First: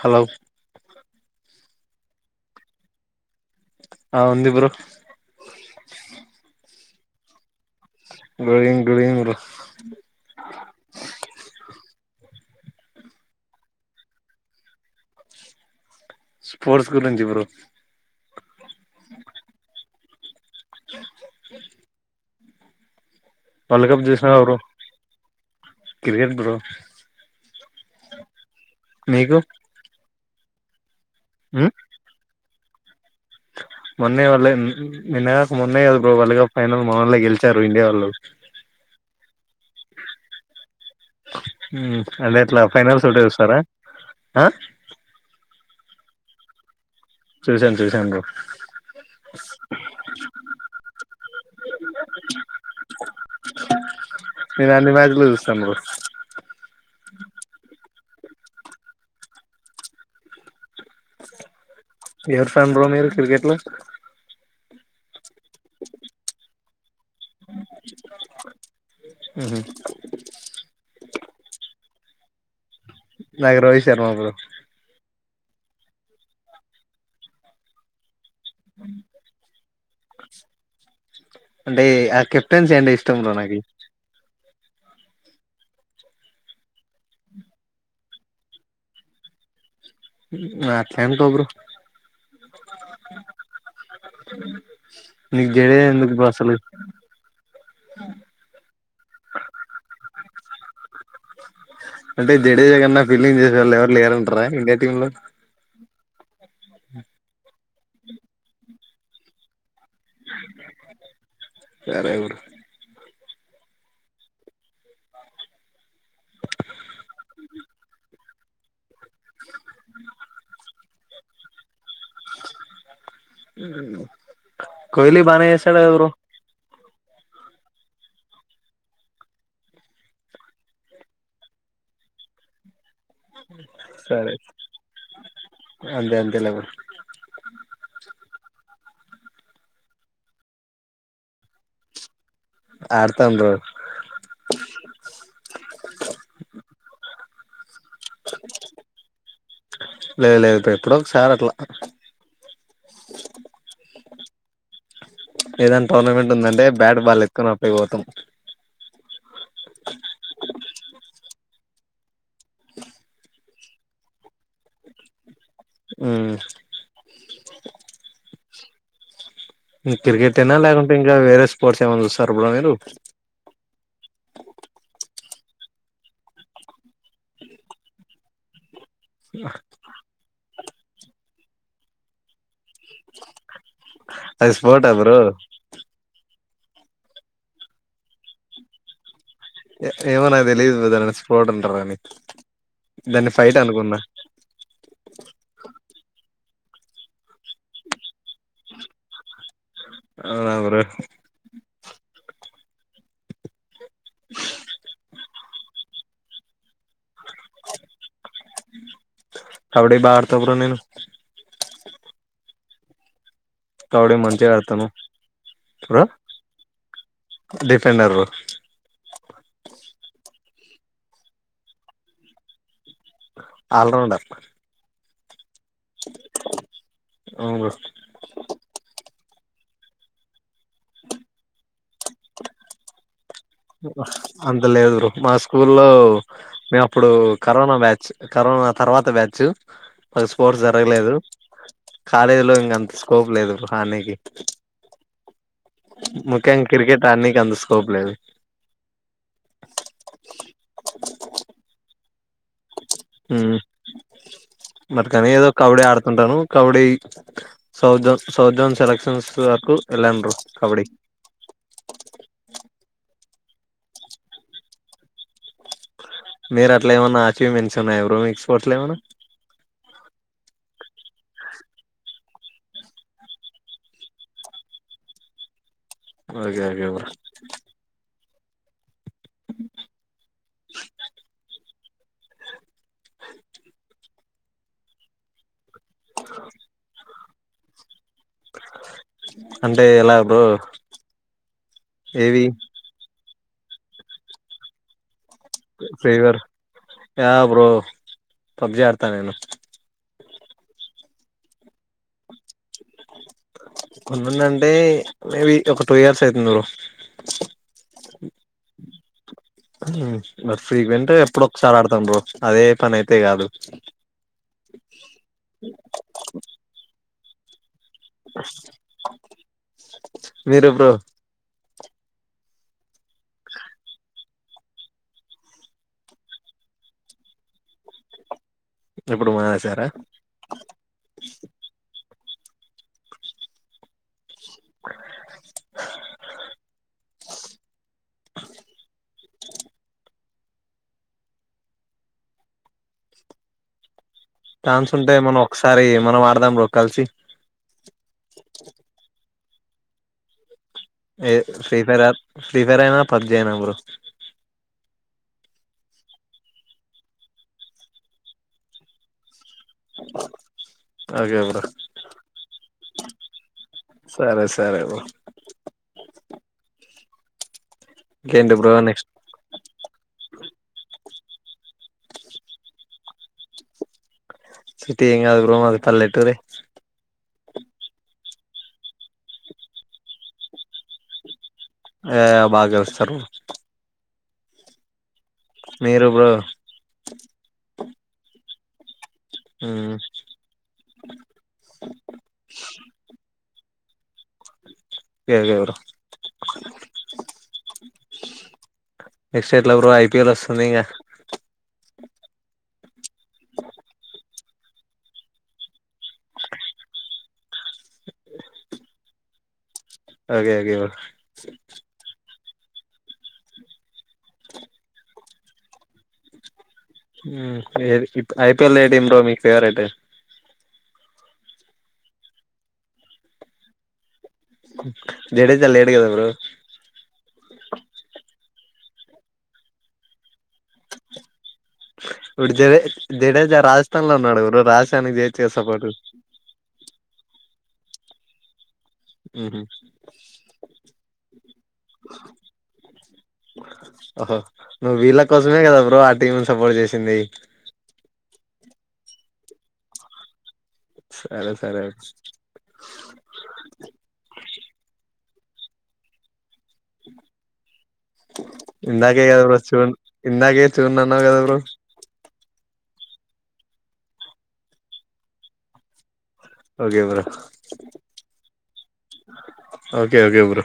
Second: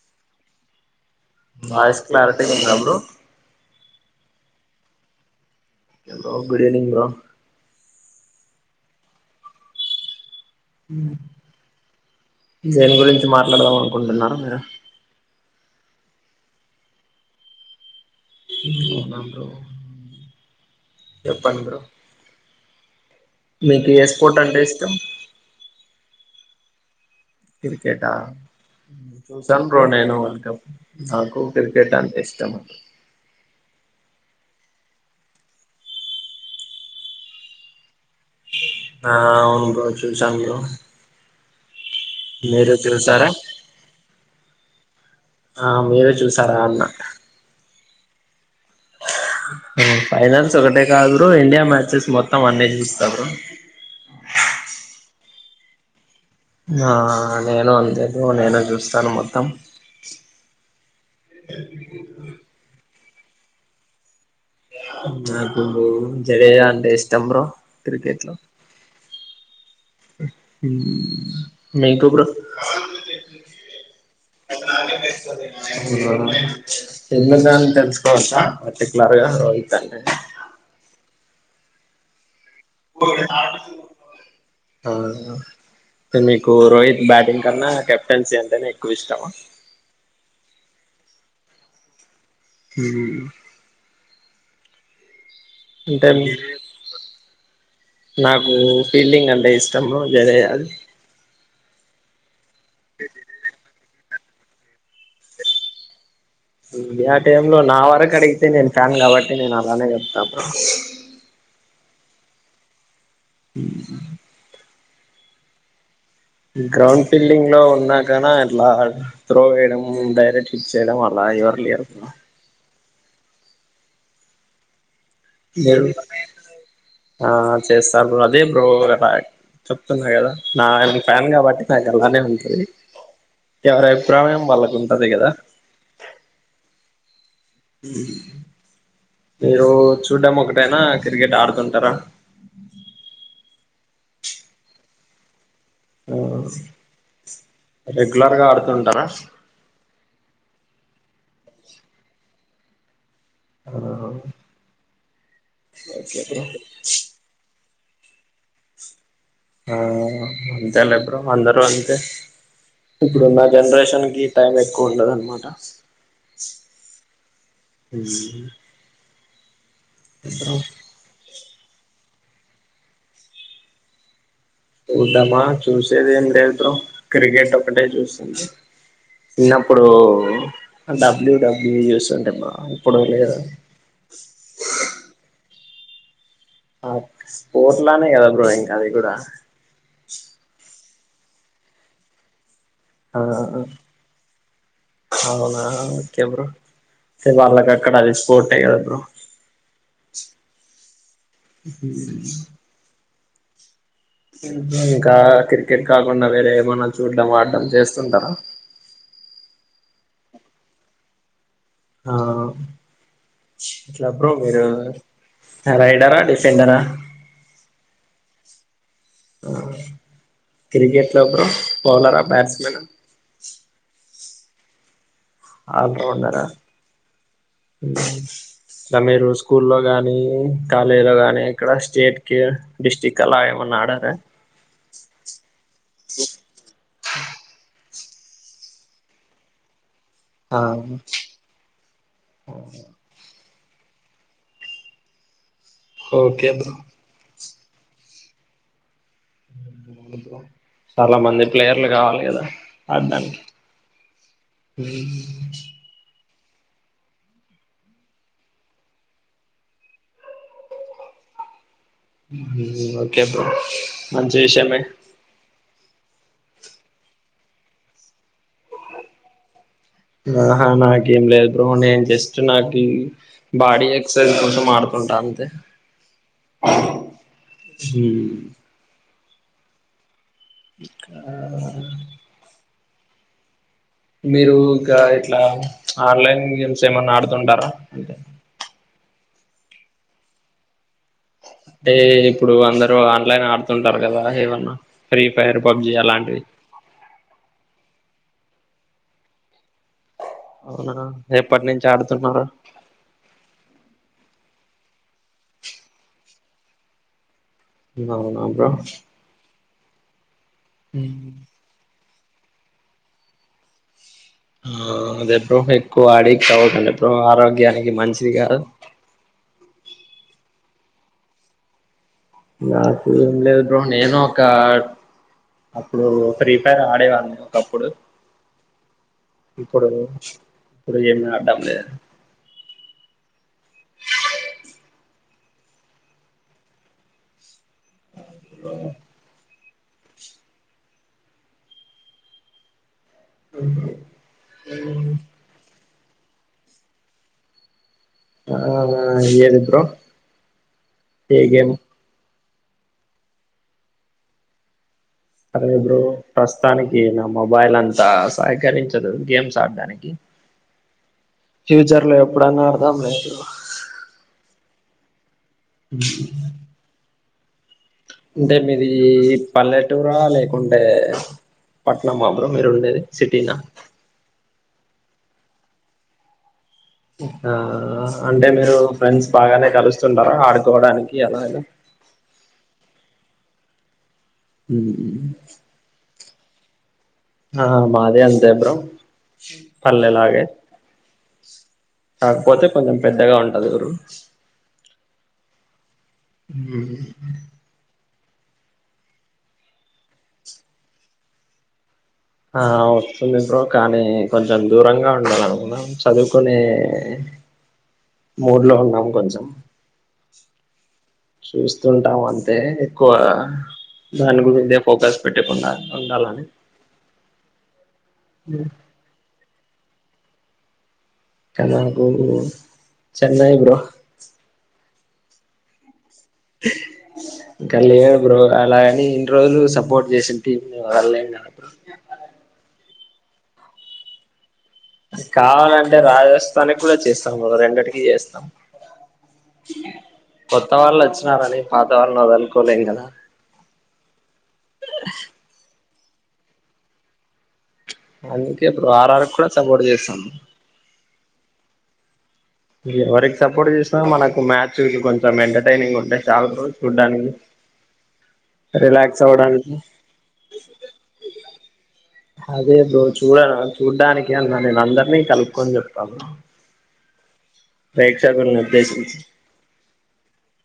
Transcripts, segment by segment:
Hello voice clarity ఉందా bro ఆ ఉంది bro hello good evening bro వ డూయింగ్ డూయింగ్ బ్రో మ్మ్ దేని గురించి మాట్లాడదాం అనుకుంటున్నారు మీరు స్పోర్ట్స్ గురించి బ్రో ఇ అవునా బ్రో చెప్పను బ్రో వరల్డ్ మీకు కప్ చూసినావా ఏస్పోర్ట్ బ్రో అంటే ఇష్టం క్రికెట్ బ్రో క్రికెట్ ఆ నీకు చూసాను బ్రో నేను [inaudible] నాకు ఉమ్ క్రికెట్ అంతే ఇష్టం [inaudible] మొన్నే వాళ్ళ నిన్నగాక మొన్నే కాదు బ్రో వరల్డ్ కప్ ఫైనల్ మొనల్లే గెలిచారు ఇండియా వాళ్ళు ఆ అవును బ్రో చూసాను బ్రో అంటే ఎట్లా మీరు ఫైనల్స్ ఒక్కటె చూసారా చుస్తారా ఆ మీరే చూసారా అన్న చూసాను చూసాను బ్రో ఫైనల్స్ ఒకటే కాదు్ బోర్ఇండియా మ్యాచెస్ మొత్తం అన్నీ చూస్తా బ్రో చం ఆ నేను అందదు నేను చూస్తాను మొత్తం ఎవరు ఫ్యాన్ బ్రో మీరు క్రికెట్ లో [inaudible] నాకు సరే అ ఏదీ ఇష్టం బ్రో క్రికెట్ లో మ్మ్ హ్మ్ న తప్పు నాకు రోహిత్ శర్మ బ్రో ఎన్న దని తెలుసుకోవచ్చా పర్టికలర్ గా రోహిత్ అంటే అంటే ఆక ెన్స్ంట ఇష్టం బ్రో నాకి ఆ మీకు రోహిత్ బ్యాటింగ్ కన్నా కెప్టెన్సీ అంటేనే ఎక్కువ ఇష్టమా ఉమ్ నువు అట్లే అనుకో బ్రో ఉమ్ అ ఇ జడే ఎందుకు బ్రో అసలు ఫీల్ంగ్ ఆంటే ఇష్టం బ్రో జడేజాది అంటే జడేగన్నా ఫీలింగ్ చేస వాళ్ళ ఎవరు లేరు రా ఇడియా టీమ్ ఆ టై లో నా వరకు అడిగితే నేను ఫ్యాన్ కాబట్టి నేను అలానే చెతాప్పు రివర్లీ ఉమ్ గ్రౌండ్ ఫీల్డింగ్ లో ఉన్నా కద ఎట్లా త్రో చేయడం డైరక్ట్ హిట్ చేయడం అలా ఎవరు లేరు బ్రో ఉమ్ కోహ్లీ బానే ఎసాడు కదా బ్రో ఆ చేస్తారు అదే బ్రో లా చెప్తున్నా కదా నా ఫ్యాన్ కాబట్టి నాకు అలానే ఉంటుది ఎవరి సరే అభిప్రాయం వాళ్ళకు ఉంటది కదా అంతే అంతేలే బ్రో ఉమ్ మీరు చూడాం ఒకటైనా క్రికెట్ ఆడుతుంటారా ఆడతం బ్రో ఉమ్ ఉ లేదు లేదు ఇప్పు ఎప్పుడ ఒకసార్ అట్లా ఆ ఏదానా ఓకే టోర్నమెంట్ బ్రో ఉందండి బ్యాట్ బాల్ ఎక్కున విభతం ఆ అంతలా బ్రో అందరు బ్రో అంతే ఇప్పుడు నా జనరేషన్ కి టైం ఎక్కువ ఉండదు అనమాట ఉమ్ క్రికెట్ ఏనా లేకుంటే ఇంకా వేరే స్పోర్ట్స్ ఏమై వస్తుా ర్పులాగారు చూద్దామా చూసేది ఏం లేద్దో బ్రో క్రికెట్ ఒకటే చుసింధి చిన్నప్పుడు డబ్ల్యూ డబ్ వీడియోస్ ఉంటే బాగుం అది స్పోర్ట్ ఆ బ్రో స్పోర్ట్ లానే కదా బ్రో ఇంకా అది కూడా ఏమో నాక్ తెలియదు బ్రదర్ అది స్పోర్ట్ అంటారు అని ఆ అవునా ఒకే బ్రో వాళ్ళకి అక్కడ అది స్పోర్ట్ ఏ కదా బ్రో అవునా బ్రో హ్ ఇంకా క్రికెట్ కాకుండా వేరే ఏమన్నా చూడ్డం ఆడడం చేస్తుంటారా కబడే బాగా అడుతా బ్రో నేను ఆ ఇట్ల కబడ్డీ బ్రో మంచిగా మీరు ఆడతాను బ్రో రైడరా డిఫెండరా డిఫెండర్ బ్రో ఆ క్రికెట్ లో బ్రో బౌలరా బ్యాట్స్మెనా ఆల్ రౌండర్ క్క ఆ బ్రో ఉన్నారా అవును బ్రో తమిళ్ చూస్ స్కూల్లో గాని కాలేజ్లో గానీ ఏక్కడ స్టేట్ కే డిస్ట్రిక్ట్ అంత లేదు బ్రో మా స్కూల్లో మేం ఇప్పుడు కరోనా బ్యాచ్ కరోనా తర్వాత బ్యాచు మాక్ ఆ స్పోర్ట్స్ జరగలేదు కాలేజ్లో ఇంగంత స్కోప్ లేదు ఆడనికి ఓకే ముఖ్యంగా బ్రో క్రికెట్ ఆడనికి అంత స్కో స్కోప్ లేదు చాలా మంది ప్లేయర్లు కావాలి కదా హు ఆడ్డానికి మట్కని ఏదో కబడ్డీ ఆడుతుంటాను kabaddi south zone south zone selections వరకు వెళ్ళాను బ్రో కబడ్డీ ఓకే బ్రో మంచి విషయమే మీరు అట్లా ఏమన్నా అచీవ్మెంట్స్ ఉన్నాయా బ్రో మీకు స్పోర్ట్స్ లో ఏమన్నా ఆహా నాకేం లేదు బ్రో నేను జస్ట్ నాకి బాడీ ఎక్సర్సైజ్ కోసం ఆడుతుంటా అంతే ఆ గాగా ఆ మీరు ఇంకా ఇట్లా ఆన్లైన్ గేమ్స్ ఏమన్నా ఆడ్ తుంటారా అంటే ఎలా బ్రో అంటే ఏవి ఇప్పుడు అందరు ఆన్లైన్ ఆడ్ తుంటరగాద ఏవన్నా ఫీవర్ ఆ బ్రో పబ్జి ఆడుతానిను అవునా ఎప్పటి నుంచి ఆడుతున్నారు కొన్నిందంటే మేబి ఒక టూ ఇయర్స్ అయితుంది బ్రో అవునా బ్రో హు మరి ఫ్రీక్వెంట్ ఎప్పుడో ఒకసారి ఆడుదం బ్రో అదే పని అయితే కాదు ఆ అదెప్పుడు ఎక్కువ ఆడి కవకండి ఆరోగ్యానికి మంచిది కాదు మీరు బ్రో నాకు ఏం లేదు బ్రో నేను ఒక అప్పుడు ఫ్రీ ఫైర్ ఆడేవాన్ని ఒకప్పుడు ఇప్పుడు మానేసారా ఇప్పుడు ఇప్పుడు ఏమి ఆడ్డం లేదు అఓ అ ఛాన్స్ ఉంటే మనం ఒకసారి మనం ఆడదాం బ్రో కలిసి ఆ ఏంది బ్రో ఏ ఫ్రీ ఫైర్ అద్ ఫ్రీ ఫైర్ అయినా పబ్జి అయినా బ్రో సరే బ్రో ప్రస్తుతానికి నా మొబైల్ అంతా సహకరించదు గేమ్స్ స్డానికి ఓకే బ్రో ఫ్యూచర్ లో ఎప్పుడన్నా అడదాం లే బ్రో సరే సరే బ్రో ఇంకేంటి అంటే బ్రో మీది నెక్స్ట్ పల్లెటూరా లేకుంటే పట్నం మా బ్రో మీరుండేది సిటీిన సిటీ ఏం కాదు బ్రో మాది పల్లెటూరే ఆ అంటే మీరు ఫ్రెండ్స్ బాగానే కలుస్తుంటారా ఆడుకోవడానికి అలానా ఏ బాగ కాలుస్తరు బ్రో హు మీరు బ్రో ఆ మాది అంతే బ్రో మ్మ్ పల్లెలాగే కాకపోతే కొంచెం పెద్దగా ఉం ర్ ఎగవరు హు నెక్స్ట్ ఎట్లా బ్రో ఐపిఎల్ వస్తుంది ఇంగ చంది బ్రో కానీ కొంచెం దూరంగా ఉండాలనుకున్నా చదువుకునే మూడ్లో ఉన్నాము కొంచెం ఒకే ఒకే చూస్తుంటాము అంతే ఎక్కువ దాని గురించే ఫోకస్ పెట్టకుండా ఉండాలని ఐపిఎల్ ఏడిం రో మీ ఫేర్యిట్ కనకుూ చన్న ఇవ్ర జడేజా లేడ కధ బ్రో ఇంకా లేదు బ్రో అలాగని ఇన్ని రోజులు సపోర్ట్ చేసిన టీమ్ వాళ్ళ ఉడుద జిడేజా రాజస్థాన్ లో ఉన్నాడు రాజస్థాన్కి చేయొచ్చు కదా సపోర్ట్ కావాలంటే రాజస్థానికి కూడా చేస్త రెండిటికి చేస్తాం ఉహు కొత్త వాళ్ళు వచ్చినారని పాత వాళ్ళ వదలుకోలేం కదా వ ఆ టీం సపోర్ట్ చేసింది అందుకే అప్పు వారరు కూడా సపోర్ట్ చేస్తాను సరే సరే ఎవరికి సపోర్ట్ చేసినా మనకు మ్యాచ్ కొంచెం కొంచ ఎంటర్టైనింగ్ ఉంటాయి చాలా ర్రోజ చూడ్డానికి ఇందకే రిలాక్స్ గదవ్రు అవ్వడానికి చూన్ ఇందకే చూడను అనవుకధ బ్రో అదే బ్రో చూడ చూడ్డానికి అన్నా నేను అందరినీ కలుపుకొని చెప్తాను ఎవరు పేక్షకు అభ్యాస ఓకే ఓకే బ్రో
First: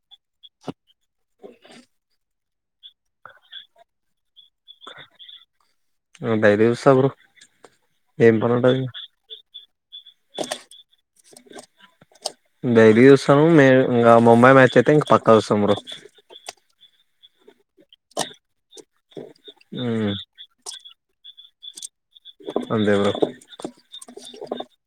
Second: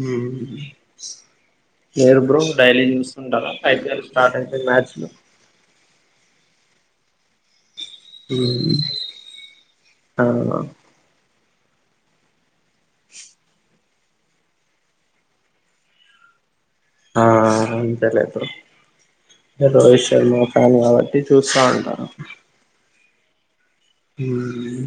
హమ్ నరు బ్రం డైలీ చూస్తుండాలా ఐపీఎల్ స్టార్ట్ అయి డైలీ చూస్తా బ్రో ఏం పని ఉంటది ఆ డిల్లీ చూస్తాను మేము ఇంకా ముంబై మ్యాచ్ అయితే ఇంక పక్కా చూస్తాం బ్రో ఆ అంతే లే బ్రో రోహిత్ ఉమ్ శర్మ ఫాన్ కాబట్టి చూస్తా అంట అంతే బ్రో హమ్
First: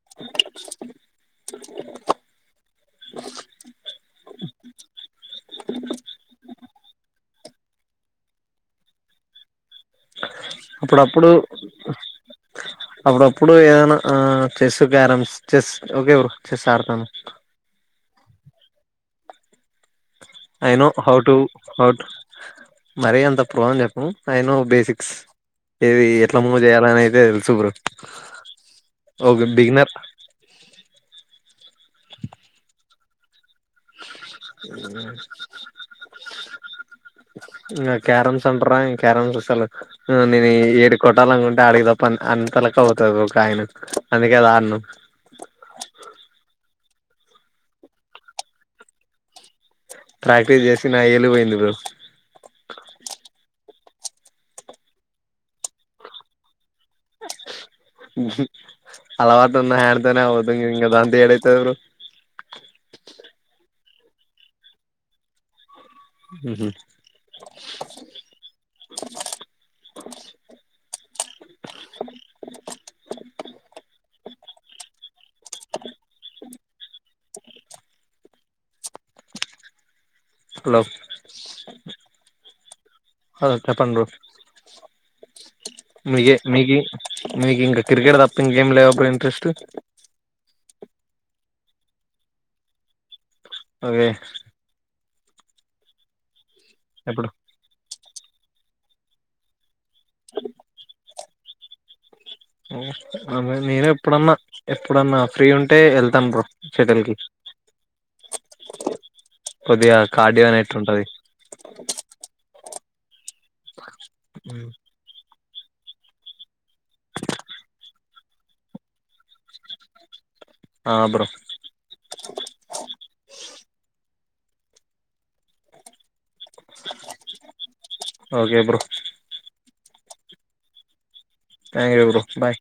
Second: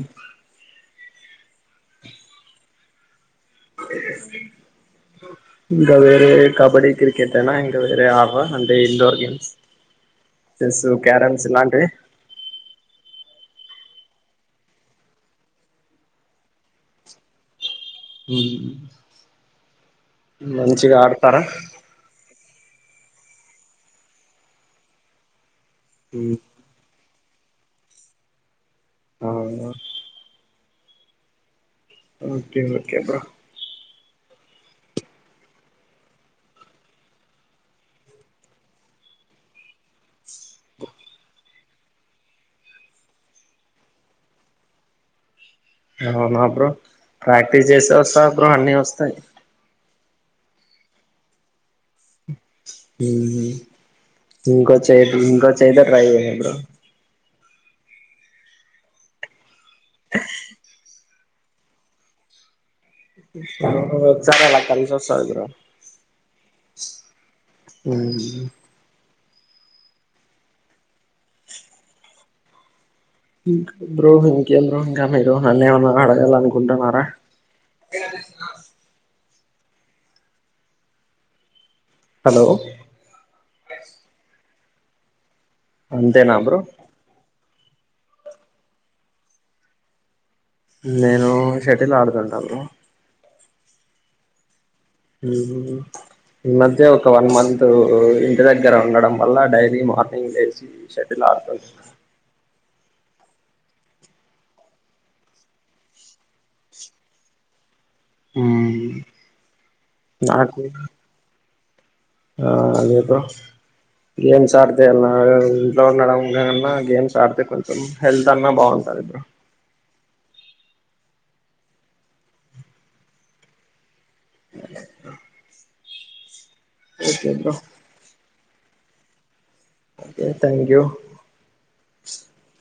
ఇంక అదేరే కబడ్డీ క్రికెట్ తేనా ఇంకా వేరే ఆపా అంటే ఇండోర్ గేమ్స్ చెస్సు అప్పుడప్పుడు క్యారమ్స్ ఇలాంటివి అప్పుడప్పుడు ఏదైనా ఆ chess carroms chess okay bro chess ఆడతాను హ్మ్ I know how to how to మర అంత ప్రో అని చెప్పను ఐ నో బేసిక్స్ ఏవి ఎట్లా మూవ్ చేయాలని అయితే సు బ్రో ఓకే బిగినర్ చే బ్రో ఇంగ క్యారమ్స్ అంటరా క్యారమ్స్ అసలు. ఆ నేను ఏది కొటాలను ఉం ఆడికి తప్ప అం అంతలక్క పోతది బ్రో కాయిను అందుకే అది ఆడ్ను అవునా బ్రో ప్రాక్టీస్ చేస్తే వస్తాయ్ బ్రో అన్నీ వస్తాయి ప్రాక్టీస్ చేసి నా వేలివోయింది బ్రో మ్మ్ ఇంకో చేయ్ ఇంకో చేతో ట్రై చేయ్ బ్రో ఊహూ అలవా [inaudible] అవుతయ్ ఇంగ దాంతే ఏడై తవురు నువ్వొచ్చాక అలా కలిసొస్తాదిరా ఉమ్ ఇంక్ బ్రో ఇంకేం బ్రో ఇంకా మీరు నన్ను ఏమన్నా అడగాలనుకుంటున్నారా హలో హలో హలో చెప్పండ్రు మీగే అంతేనా బ్రో మీగి మీకింకా కిరికెట్ తప్ప ఇంకగేం లేవా బ్రో ఇంట్రెస్టు నేను షటిల్ ఆడుతుంటాను ఒగే ఊహూ ఈ మధ్య ఒక ఎప్పుడు వన్ మంతు ఇంటి దగ్గర ఉండడం వల్ల డైలీ మా [inaudible] [unintelligible] అ నేను ఎప్పుడన్నా ఎప్పుడన్నా ఫ్రీ ఉంటే వెళ్తాను బ్రో సెటిల్ కి కొదిగా కార్డి అనేట్టు ఉంటది ఆ అది బ్రో [unintelligible] ఇంట్లో ఉండడంకన గేమ్స్ ఆడితే కొంచెం హెల్త్ అన్నా బాగుంటంది ఆ బ్రో అ okay bro okay bro okay thank you [unintelligible] bye